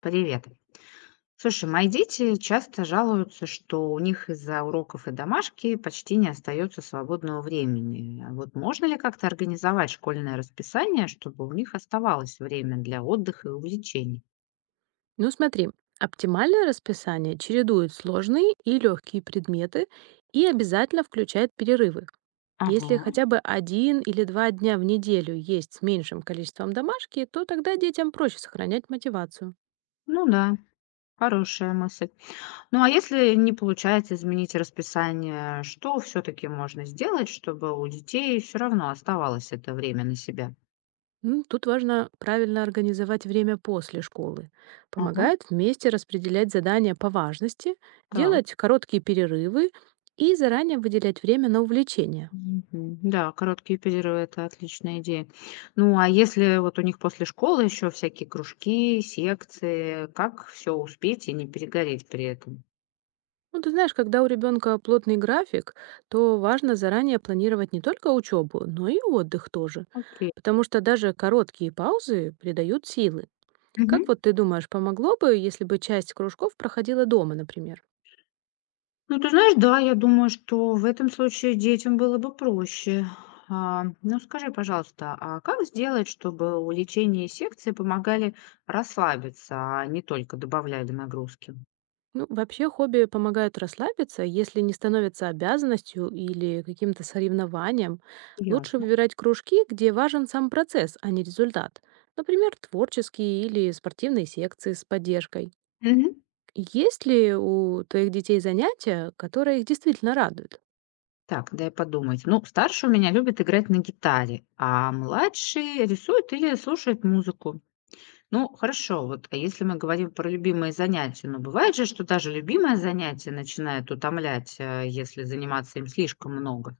Привет. Слушай, мои дети часто жалуются, что у них из-за уроков и домашки почти не остается свободного времени. А вот можно ли как-то организовать школьное расписание, чтобы у них оставалось время для отдыха и увлечений? Ну смотри, оптимальное расписание чередует сложные и легкие предметы и обязательно включает перерывы. Если Ага. хотя бы один или два дня в неделю есть с меньшим количеством домашки, то тогда детям проще сохранять мотивацию. Ну да, хорошая мысль. Ну а если не получается изменить расписание, что все-таки можно сделать, чтобы у детей все равно оставалось это время на себя? Ну, Тут важно правильно организовать время после школы. Ага, Помогает вместе распределять задания по важности, так. делать короткие перерывы и заранее выделять время на увлечения. Мгм. Да, короткие перерывы - это отличная идея. Ну, а если вот у них после школы еще всякие кружки, секции, как все успеть и не перегореть при этом? Ну, ты знаешь, когда у ребенка плотный график, то важно заранее планировать не только учебу, но и отдых тоже. Окей. Потому что даже короткие паузы придают силы. Мгм. Как вот ты думаешь, помогло бы, если бы часть кружков проходила дома, например? Ну, ты знаешь, да, я думаю, что в этом случае детям было бы проще. А, ну, скажи, пожалуйста, а как сделать, чтобы увлечения и секции помогали расслабиться, а не только добавляли нагрузки? Ну, вообще хобби помогают расслабиться, если не становятся обязанностью или каким-то соревнованием. Лучше Ясно. выбирать кружки, где важен сам процесс, а не результат. Например, творческие или спортивные секции с поддержкой. Мгм. Есть ли у твоих детей занятия, которые их действительно радуют? Так, дай подумать. Ну, старший у меня любит играть на гитаре, а младший рисует или слушает музыку. Ну, хорошо, вот а если мы говорим про любимые занятия, ну, бывает же, что даже любимое занятие начинает утомлять, если заниматься им слишком много.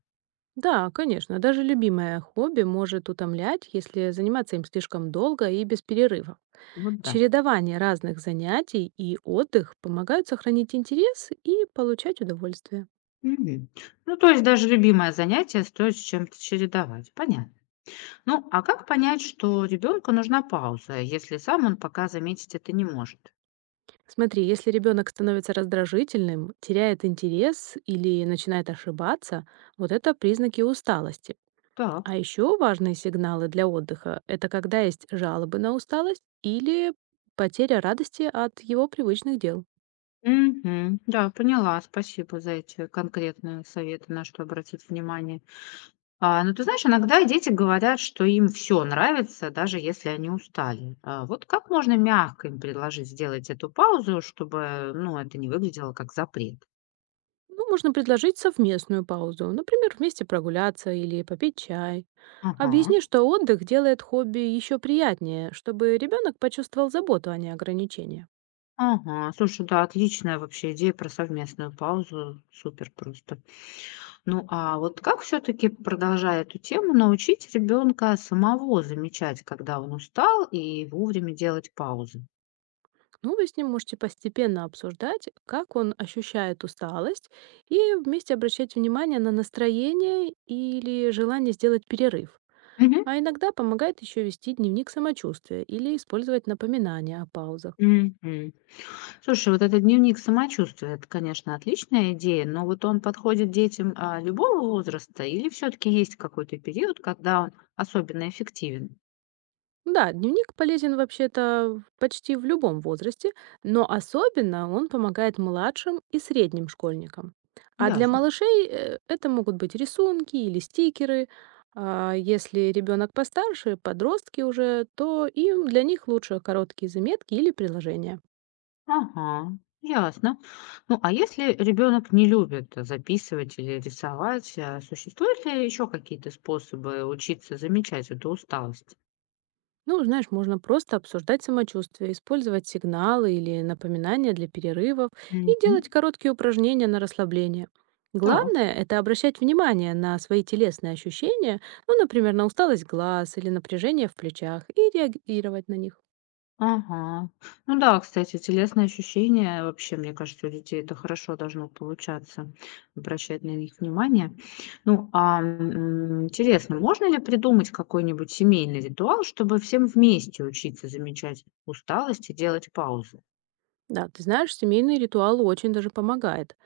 Да, конечно, даже любимое хобби может утомлять, если заниматься им слишком долго и без перерыва. Вот да. Чередование разных занятий и отдых помогают сохранить интерес и получать удовольствие. Мгм. Ну, то есть даже любимое занятие стоит с чем-то чередовать. Понятно. Ну, а как понять, что ребенку нужна пауза, если сам он пока заметить это не может? Смотри, если ребенок становится раздражительным, теряет интерес или начинает ошибаться, вот это признаки усталости. Так. А еще важные сигналы для отдыха — это когда есть жалобы на усталость или потеря радости от его привычных дел. Мгм. Да, поняла. Спасибо за эти конкретные советы, на что обратить внимание. А, ну, ты знаешь, иногда дети говорят, что им все нравится, даже если они устали. А вот как можно мягко им предложить сделать эту паузу, чтобы, ну, это не выглядело как запрет? Ну, можно предложить совместную паузу, например, вместе прогуляться или попить чай. Ага, Объясни, что отдых делает хобби еще приятнее, чтобы ребенок почувствовал заботу, а не ограничения. ага. Слушай, да, отличная вообще идея про совместную паузу. Супер просто. Ну, а вот как все-таки, продолжая эту тему, научить ребенка самого замечать, когда он устал, и вовремя делать паузы? Ну, вы с ним можете постепенно обсуждать, как он ощущает усталость, и вместе обращать внимание на настроение или желание сделать перерыв. Мгм. А иногда помогает еще вести дневник самочувствия или использовать напоминания о паузах. Мгм. Слушай, вот этот дневник самочувствия - это, конечно, отличная идея, но вот он подходит детям, любого возраста или все таки есть какой-то период, когда он особенно эффективен? Да, дневник полезен вообще-то почти в любом возрасте, но особенно он помогает младшим и средним школьникам. А для Ясно. малышей это могут быть рисунки или стикеры. А если ребенок постарше, подростки уже, то им для них лучше короткие заметки или приложения. Ага, ясно. Ну, а если ребенок не любит записывать или рисовать, существуют ли еще какие-то способы учиться замечать эту усталость? Ну, знаешь, можно просто обсуждать самочувствие, использовать сигналы или напоминания для перерывов и Мгм. делать короткие упражнения на расслабление. Так. Главное — это обращать внимание на свои телесные ощущения, ну, например, на усталость глаз или напряжение в плечах, и реагировать на них. Ага. Ну да, кстати, телесные ощущения вообще, мне кажется, у детей это хорошо должно получаться, обращать на них внимание. Ну, интересно, можно ли придумать какой-нибудь семейный ритуал, чтобы всем вместе учиться замечать усталость и делать паузы? Да, ты знаешь, семейный ритуал очень даже помогает.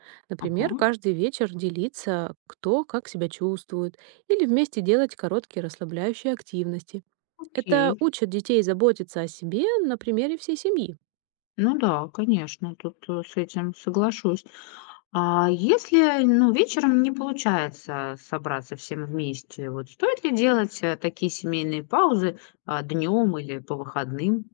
Ага, Например, каждый вечер делиться, кто как себя чувствует, или вместе делать короткие расслабляющие активности. Это окей. учит детей заботиться о себе на примере всей семьи. Ну да, конечно, тут с этим соглашусь. А если, ну, вечером не получается собраться всем вместе, вот стоит ли делать такие семейные паузы днем или по выходным?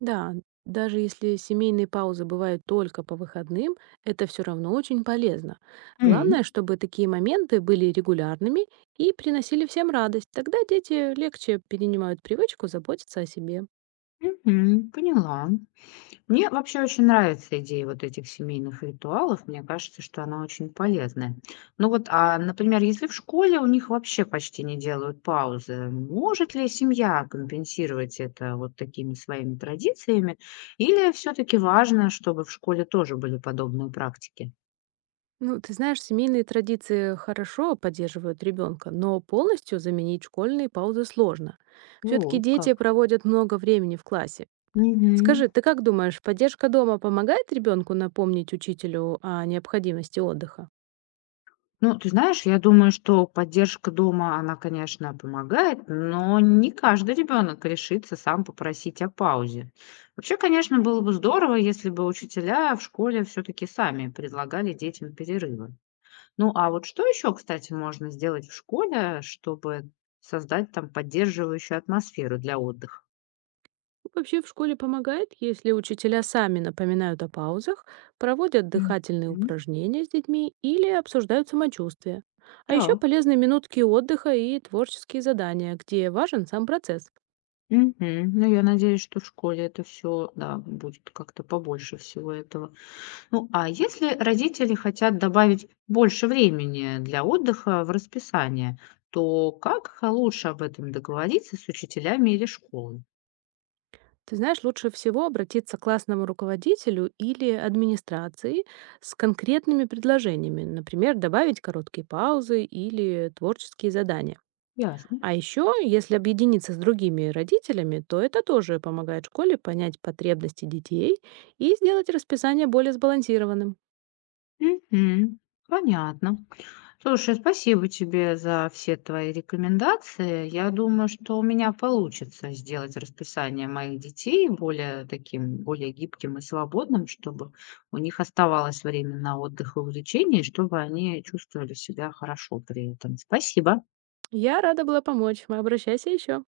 Да, даже если семейные паузы бывают только по выходным, это все равно очень полезно. Главное, М. чтобы такие моменты были регулярными и приносили всем радость. Тогда дети легче перенимают привычку заботиться о себе. Мгм, поняла. Мне вообще очень нравится идея вот этих семейных ритуалов. Мне кажется, что она очень полезная. Ну вот, а, например, если в школе у них вообще почти не делают паузы, может ли семья компенсировать это вот такими своими традициями? Или все-таки важно, чтобы в школе тоже были подобные практики? Ну, ты знаешь, семейные традиции хорошо поддерживают ребенка, но полностью заменить школьные паузы сложно. Все-таки Вот как. дети проводят много времени в классе. Мгм. Скажи, ты как думаешь, поддержка дома помогает ребенку напомнить учителю о необходимости отдыха? Ну, ты знаешь, я думаю, что поддержка дома, она, конечно, помогает, но не каждый ребенок решится сам попросить о паузе. Вообще, конечно, было бы здорово, если бы учителя в школе все-таки сами предлагали детям перерывы. Ну, а вот что еще, кстати, можно сделать в школе, чтобы создать там поддерживающую атмосферу для отдыха? Вообще в школе помогает, если учителя сами напоминают о паузах, проводят М. дыхательные упражнения с детьми или обсуждают самочувствие. А еще Так. полезны минутки отдыха и творческие задания, где важен сам процесс. Мгм. Ну, я надеюсь, что в школе это все, да, будет как-то побольше всего этого. Ну, а если родители хотят добавить больше времени для отдыха в расписание, то как лучше об этом договориться с учителями или школой? Ты знаешь, лучше всего обратиться к классному руководителю или администрации с конкретными предложениями, например, добавить короткие паузы или творческие задания. Ясно. А еще, если объединиться с другими родителями, то это тоже помогает школе понять потребности детей и сделать расписание более сбалансированным. Мгм. Понятно. Слушай, спасибо тебе за все твои рекомендации. Я думаю, что у меня получится сделать расписание моих детей более таким, более гибким и свободным, чтобы у них оставалось время на отдых и увлечение, и чтобы они чувствовали себя хорошо при этом. Спасибо. Я рада была помочь. Обращайся еще.